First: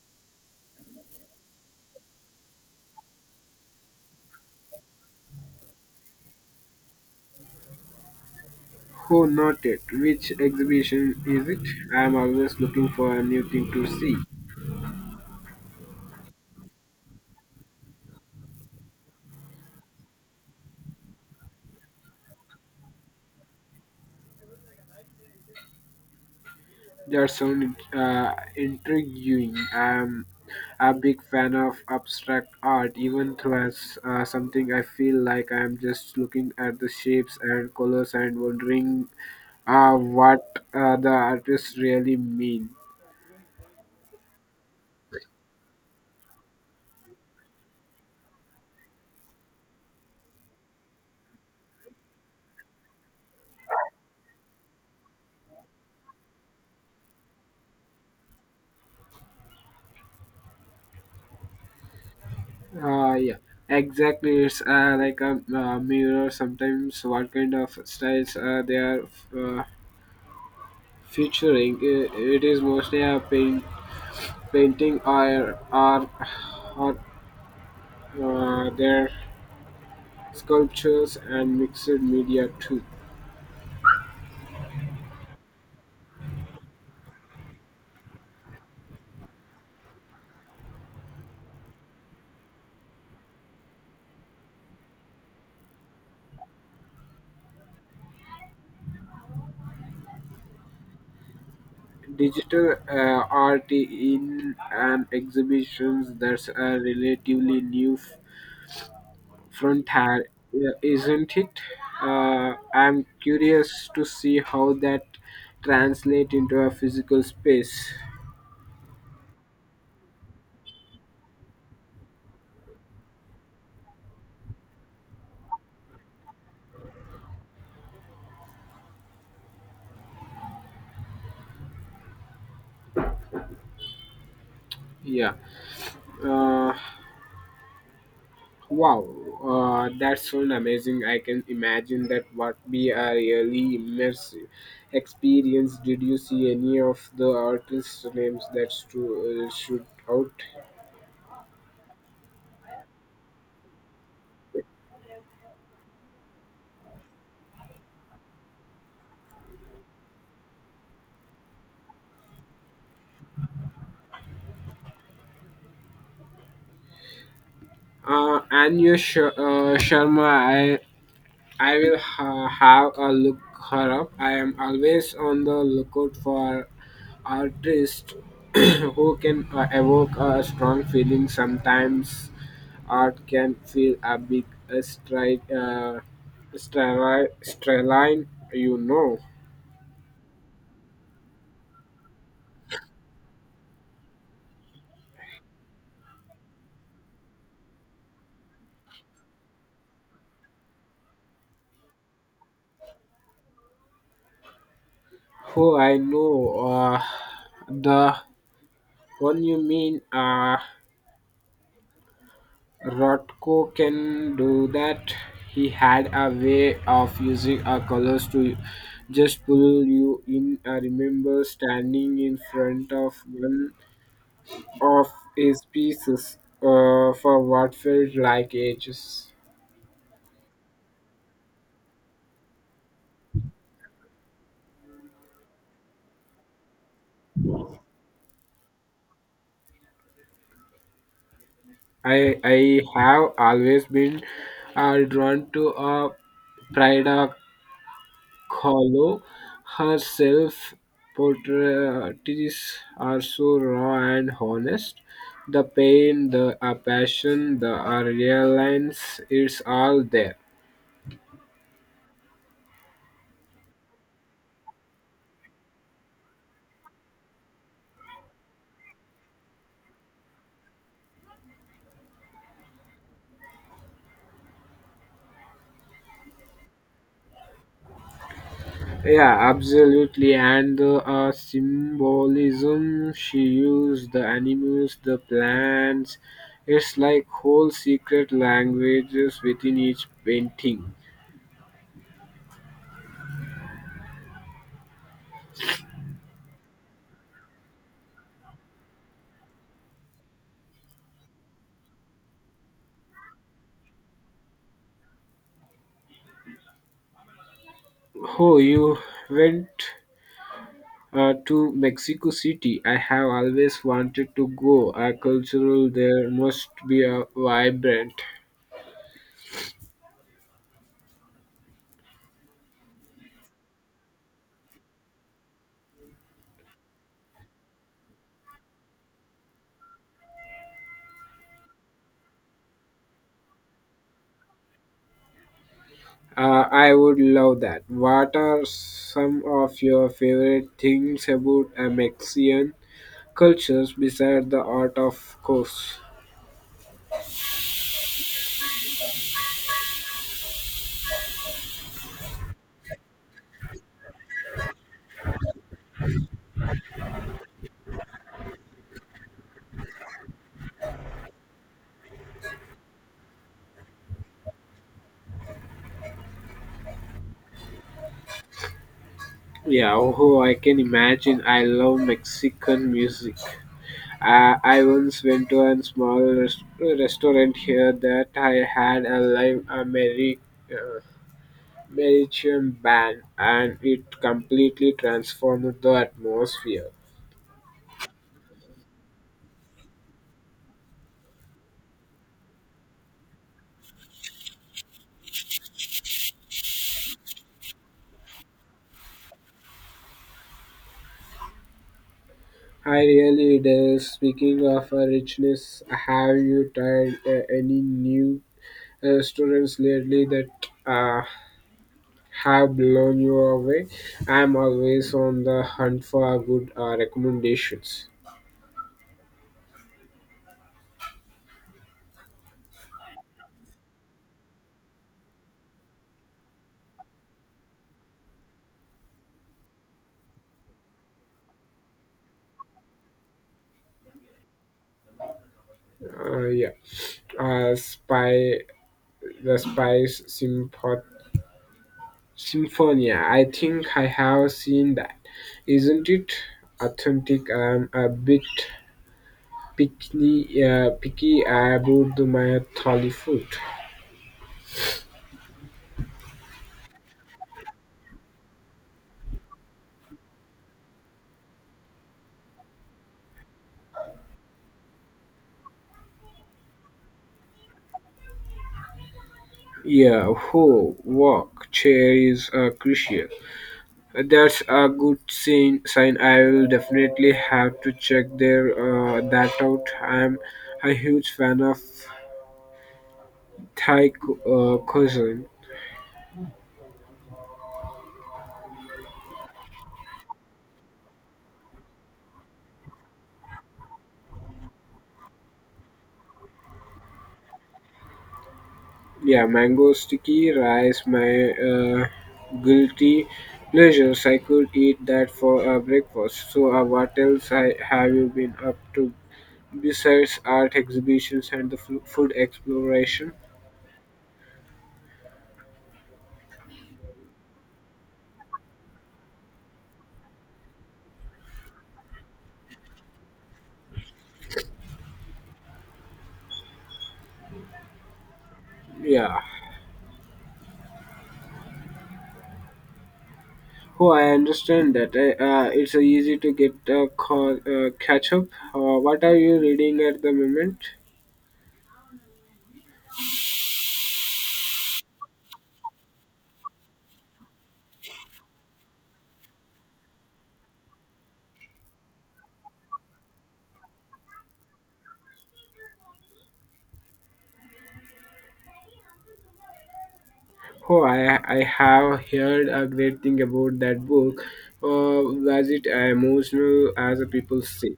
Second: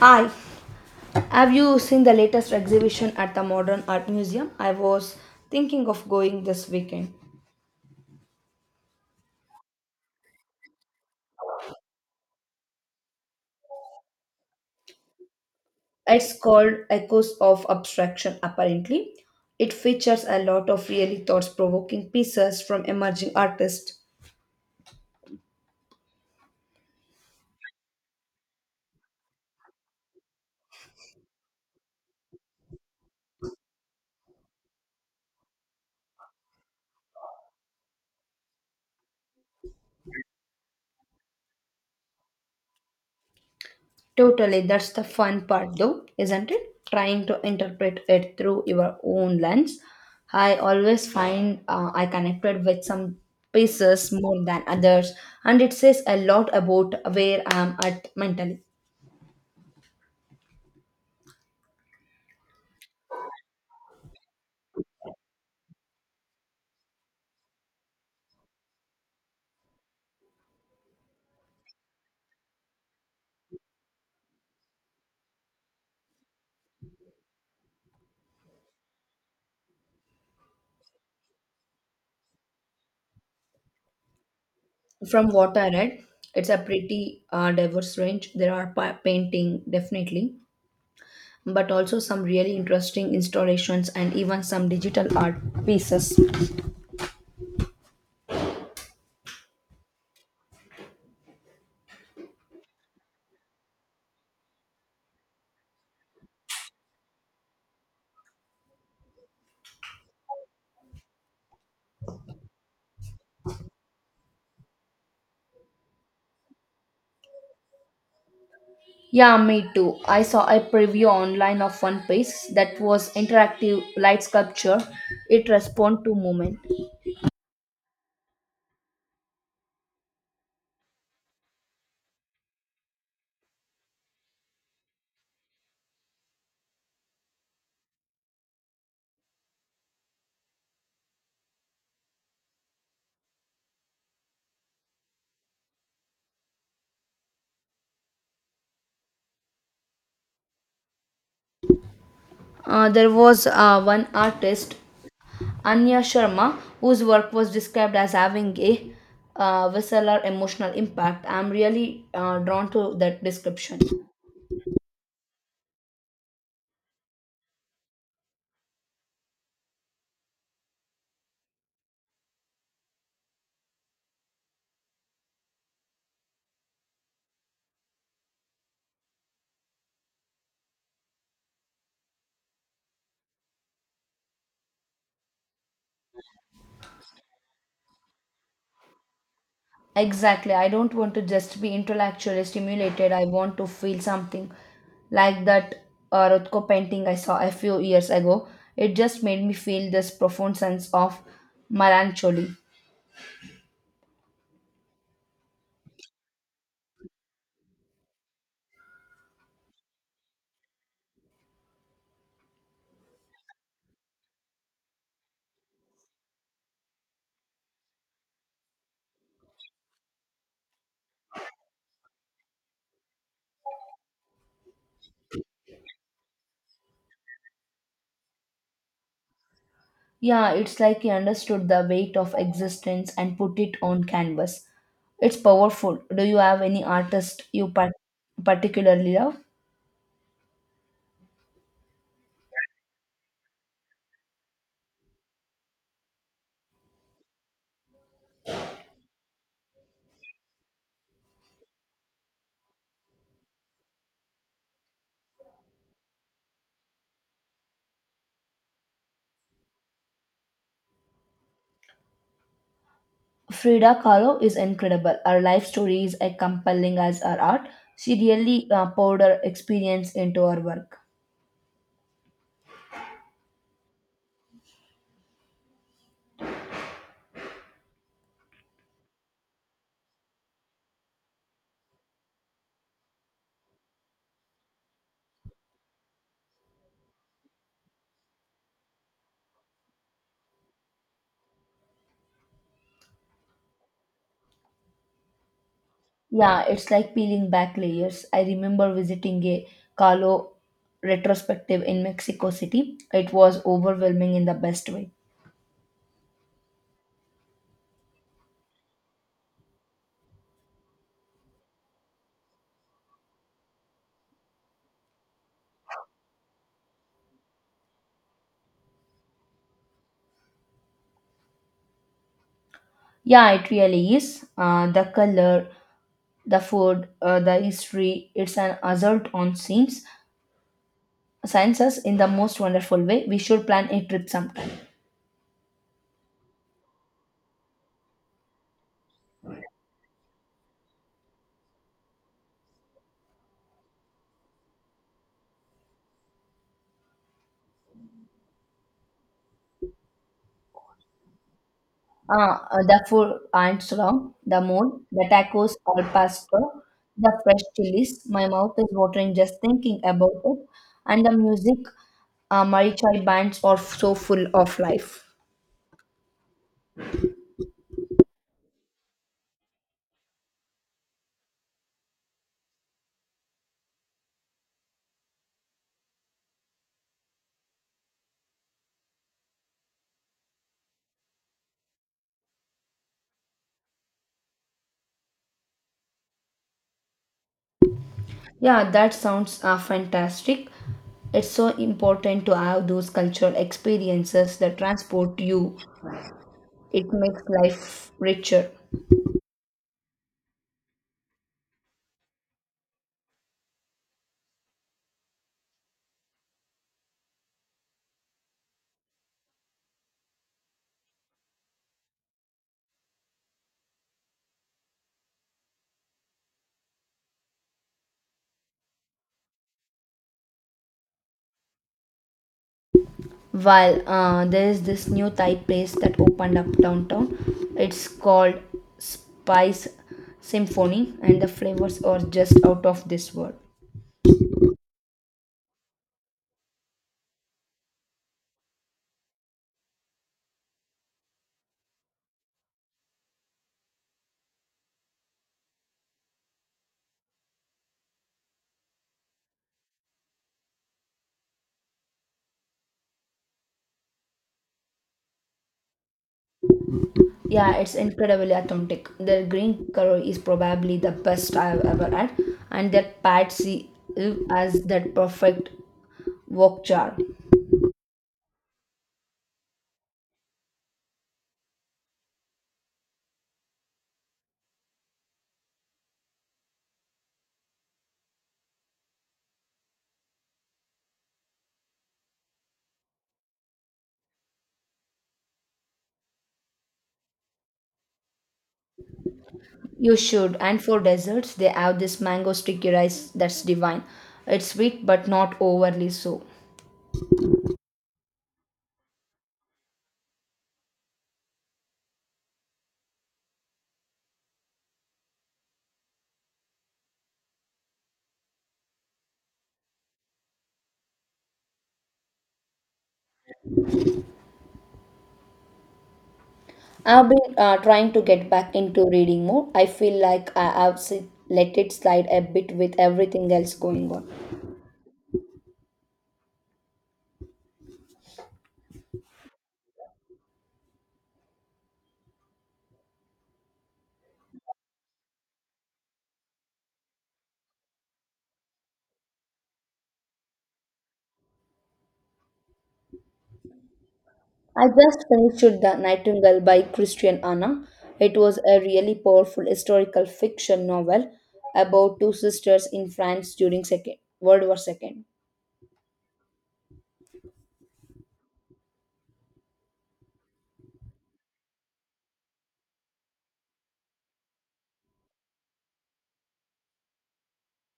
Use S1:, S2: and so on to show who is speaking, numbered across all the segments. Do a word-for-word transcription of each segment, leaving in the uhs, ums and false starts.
S1: Hi, have you seen the latest exhibition at the Modern Art Museum? I was thinking of going this weekend.
S2: Oh, noted. Which exhibition is it? I am always looking for a new thing to see.
S1: It's called Echoes of Abstraction, apparently. It features a lot of really thought provoking pieces from emerging artists.
S2: That sounds uh, intriguing. I am a big fan of abstract art, even though as uh, something I feel like I am just looking at the shapes and colors and wondering uh, what uh, the artists really mean.
S1: Totally, that's the fun part, though, isn't it? Trying to interpret it through your own lens. I always find uh, I connected with some pieces more than others, and it says a lot about where I am at mentally.
S2: Uh, yeah, exactly. It's uh, like a uh, mirror. Sometimes, what kind of styles uh, they are uh, Featuring i- it is mostly a paint, painting or or, or uh, their sculptures and mixed media too.
S1: From what I read, it's a pretty uh, diverse range. There are pa- painting, definitely, but also some really interesting installations and even some digital art pieces.
S2: Digital uh, art in an exhibitions, that's a relatively new f- frontier, uh, isn't it? Uh, I'm curious to see how that translate into a physical space.
S1: Yeah, me too. I saw a preview online of one piece that was interactive light sculpture. It responded to movement.
S2: Yeah. Uh, Wow, uh, that's so amazing. I can imagine that what be a really immersive experience. Did you see any of the artists' names that stu- uh, shoot out?
S1: Uh, there was uh, one artist, Anya Sharma, whose work was described as having a uh, visceral emotional impact. I'm really uh, drawn to that description.
S2: Uh, Anya Sh- uh, Sharma, I, I will ha- have a look her up. I am always on the lookout for artists who can uh, evoke a strong feeling. Sometimes art can feel a big uh, stri- uh, stri- striline, you know.
S1: Exactly. I don't want to just be intellectually stimulated. I want to feel something like that uh, Rothko painting I saw a few years ago. It just made me feel this profound sense of melancholy.
S2: Oh, I know. Uh, the one you mean, uh, Rothko can do that. He had a way of using our colors to just pull you in. I remember standing in front of one of his pieces uh, for what felt like ages.
S1: Yeah, it's like he understood the weight of existence and put it on canvas. It's powerful. Do you have any artist you par- particularly love?
S2: I I have always been uh, drawn to uh, Prida Kahlo. Her self portraits are so raw and honest. The pain, the uh, passion, the uh, reliance, it's all there.
S1: Frida Kahlo is incredible. Her life story is as compelling as her art. She really uh, poured her experience into her work.
S2: Yeah, absolutely. And the uh, symbolism she used, the animals, the plants, it's like whole secret languages within each painting.
S1: Yeah, it's like peeling back layers. I remember visiting a Kahlo retrospective in Mexico City. It was overwhelming in the best way.
S2: Oh, you went uh, to Mexico City. I have always wanted to go. A cultural there must be a vibrant.
S1: Yeah, it really is. Uh, the color, the food, uh, the history, it's an assault on scenes, sciences in the most wonderful way. We should plan a trip sometime.
S2: Uh, I would love that. What are some of your favorite things about uh, Mexican cultures, besides the art, of course?
S1: Uh, food, the full Armstrong, the moon, the tacos al pastor, the fresh chilies. My mouth is watering just thinking about it. And the music, uh, Marichal bands are so full of life.
S2: Yeah, oh, I can imagine. I love Mexican music. Uh, I once went to a small rest- restaurant here that I had a live a merry uh, Mauritian band, and it completely transformed the atmosphere.
S1: Yeah, that sounds uh, fantastic. It's so important to have those cultural experiences that transport you. It makes life richer.
S2: I really do. Speaking of uh, richness, have you tried uh, any new restaurants lately that uh, have blown you away? I'm always on the hunt for good uh, recommendations.
S1: While uh, there is this new Thai place that opened up downtown, it's called Spice Symphony, and the flavors are just out of this world.
S2: Uh, yeah, uh, spy the Spice Sympo- Symphonia. I think I have seen that. Isn't it authentic? I'm a bit picky, uh, picky about my thali food.
S1: Yeah, it's incredibly authentic. Their green curry is probably the best I've ever had, and their pad see ew as that perfect wok jar.
S2: Yeah, who walk chair is uh, crucial. That's a good sign. Sign I will definitely have to check their uh, that out. I'm a huge fan of Thai cu- uh, cuisine.
S1: You should. And for desserts, they have this mango sticky rice that's divine. It's sweet but not overly so.
S2: Yeah, mango sticky rice, my uh, guilty pleasures. I could eat that for uh, breakfast. So, uh, what else I, have you been up to besides art exhibitions and the flu- food exploration?
S1: I've been uh, trying to get back into reading more. I feel like I have s- let it slide a bit with everything else going on.
S2: Yeah. Oh, I understand that. I, uh, it's uh, easy to get uh, call, uh, catch up. Uh, what are you reading at the moment?
S1: I just finished The Nightingale by Christian Anna. It was a really powerful historical fiction novel about two sisters in France during Second World War Second.
S2: Oh, I, I have heard a great thing about that book. Uh, was it emotional as the people say?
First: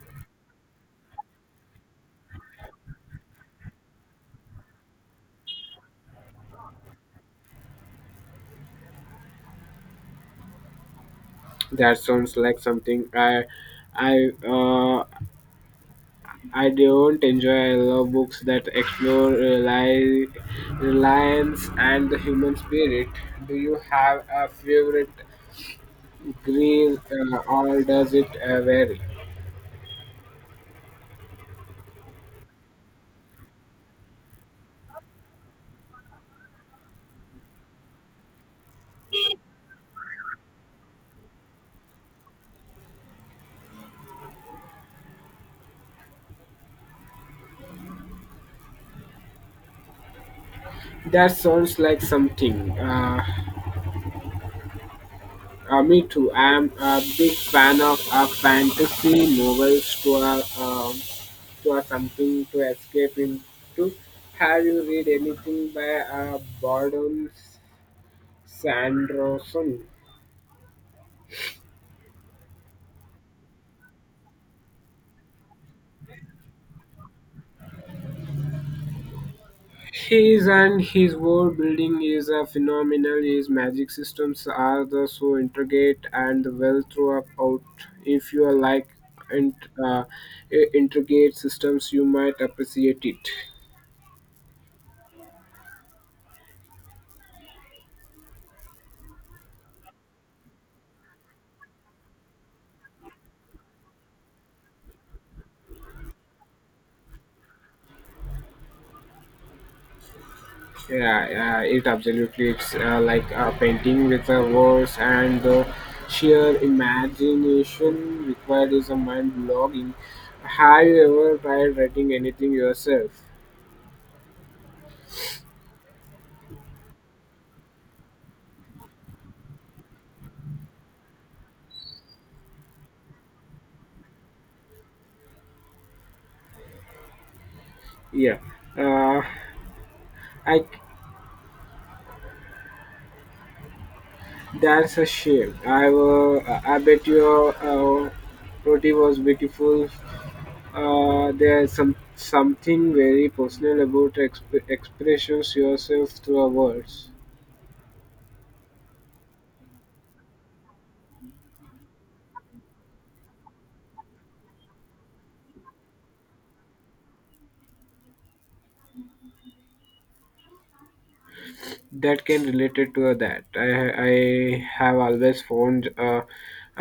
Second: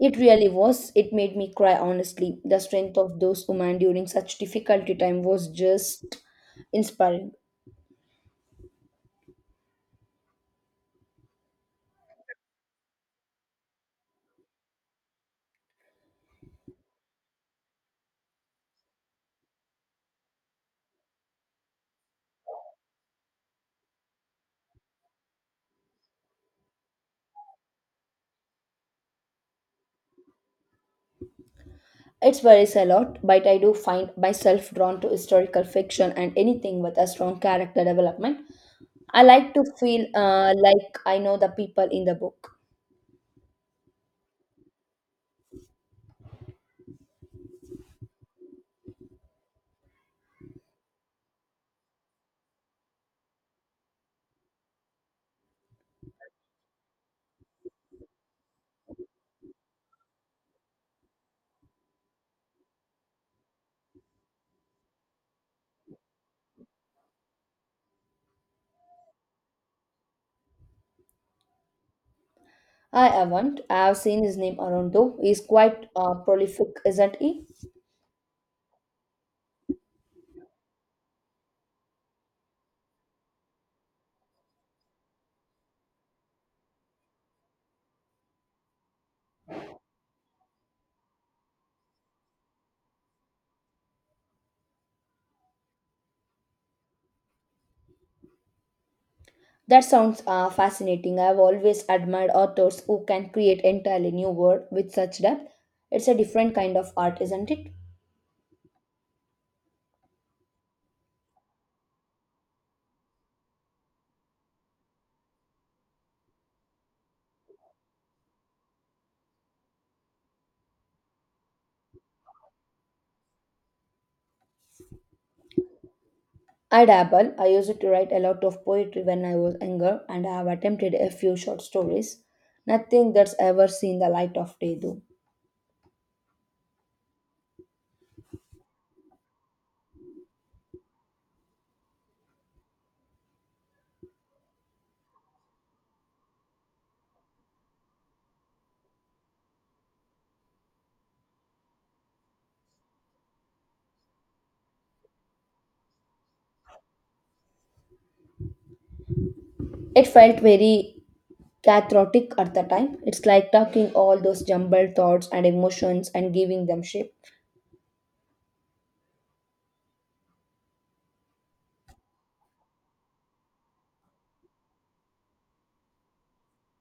S1: It really was. It made me cry honestly. The strength of those women during such difficult time was just inspiring.
S2: That sounds like something I I uh, I don't enjoy. I love books that explore rely, reliance and the human spirit. Do you have a favorite green uh, or does it uh, vary?
S1: It varies a lot, but I do find myself drawn to historical fiction and anything with a strong character development. I like to feel uh, like I know the people in the book.
S2: That sounds like something. Uh, uh, me too. I'm a big fan of uh, fantasy novels to uh, um to uh, something to escape into. Have you read anything by uh, Boredom Sanderson?
S1: I haven't. I have seen his name around though. He's quite uh, prolific, isn't he?
S2: His and his world building is a phenomenal. His magic systems are the so intricate and well throughout. If you like int, uh, i- intricate systems, you might appreciate it.
S1: That sounds uh, fascinating. I've always admired authors who can create entirely new world with such depth. It's a different kind of art, isn't it?
S2: Yeah, yeah it absolutely. It's uh, like a painting with a words, and the sheer imagination required is a mind blogging. Have you ever tried writing anything yourself?
S1: I dabble. I used to write a lot of poetry when I was younger, and I have attempted a few short stories. Nothing that's ever seen the light of day, though.
S2: Yeah. Uh, I that's a shame. I uh, I bet your uh, roti was beautiful. Uh, there's some something very personal about exp- expressions yourself through our words
S1: It felt very cathartic at the time. It's like talking all those jumbled thoughts and emotions and giving them shape.
S2: that can relate it to that. I I have always found uh,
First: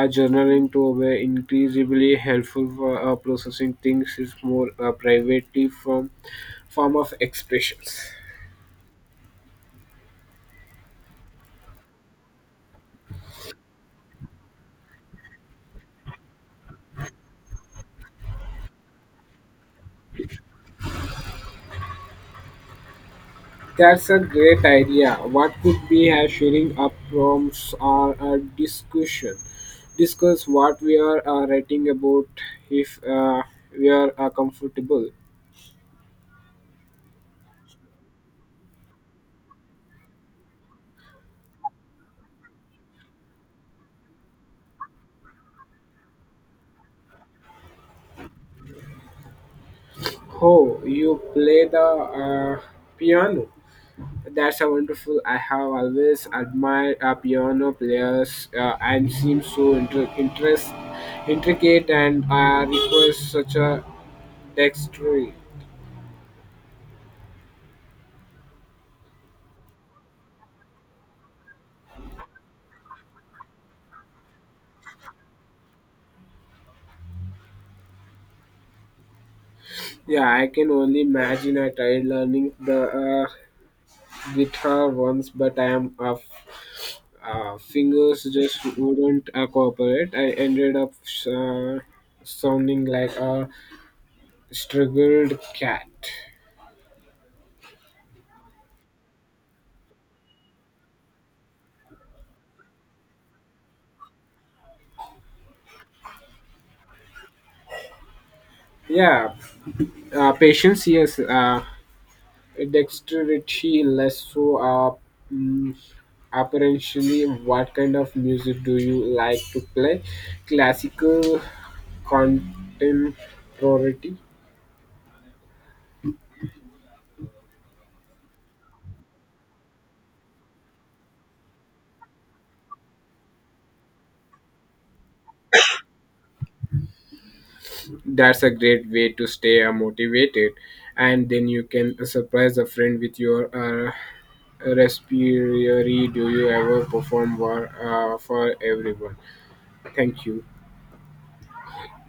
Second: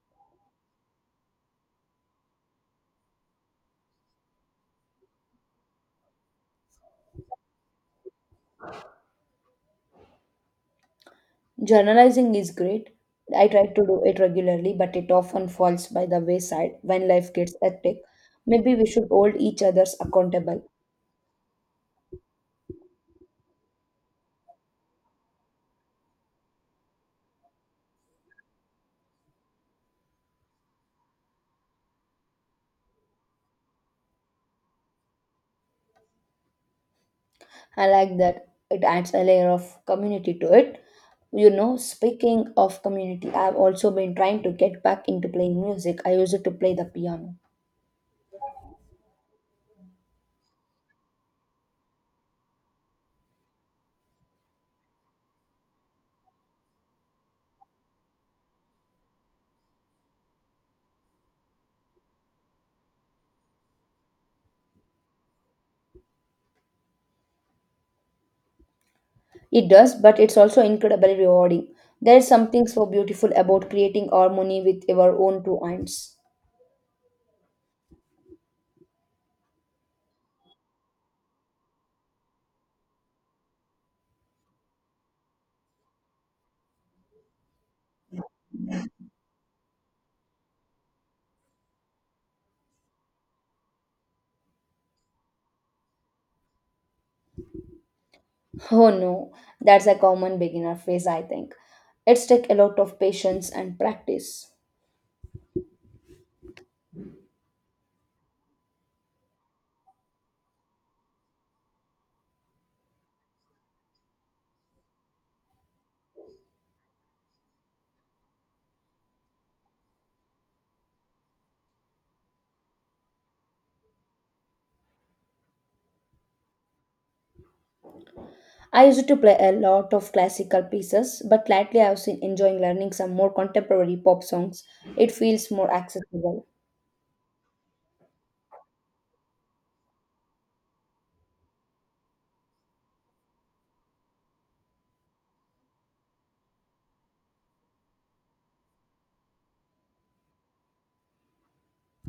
S2: uh, journaling to be increasingly helpful for uh, processing things is more uh, privately from form of expressions.
S1: Journalizing is great. I try to do it regularly, but it often falls by the wayside when life gets hectic. Maybe we should hold each other's accountable.
S2: That's a great idea. What could be assuring up prompts or a discussion? Discuss what we are uh, writing about if uh, we are uh, comfortable.
S1: I like that. It adds a layer of community to it. You know, speaking of community, I've also been trying to get back into playing music. I used to play the piano.
S2: Oh, you play the uh, piano. That's a wonderful. I have always admired uh, piano players. Uh, and seem so inter- interest, intricate and uh, requires such a dexterity.
S1: It does, but it's also incredibly rewarding. There is something so beautiful about creating harmony with your own two hands.
S2: Yeah, I can only imagine. I tried learning the uh, With her once, but I am uh, uh, fingers just wouldn't uh, cooperate. I ended up uh, sounding like a struggled cat.
S1: Oh no, that's a common beginner phase, I think. It's take a lot of patience and practice.
S2: Yeah, uh, patience, yes. Uh, dexterity, less so. Uh, mm, apparently, what kind of music do you like to play? Classical, contemporary.
S1: I used to play a lot of classical pieces, but lately I've been enjoying learning some more contemporary pop songs. It feels more accessible.
S2: That's a great way to stay uh, motivated, and then you can surprise a friend with your uh, respiratory. Do you ever perform war, uh, for everyone? Thank you.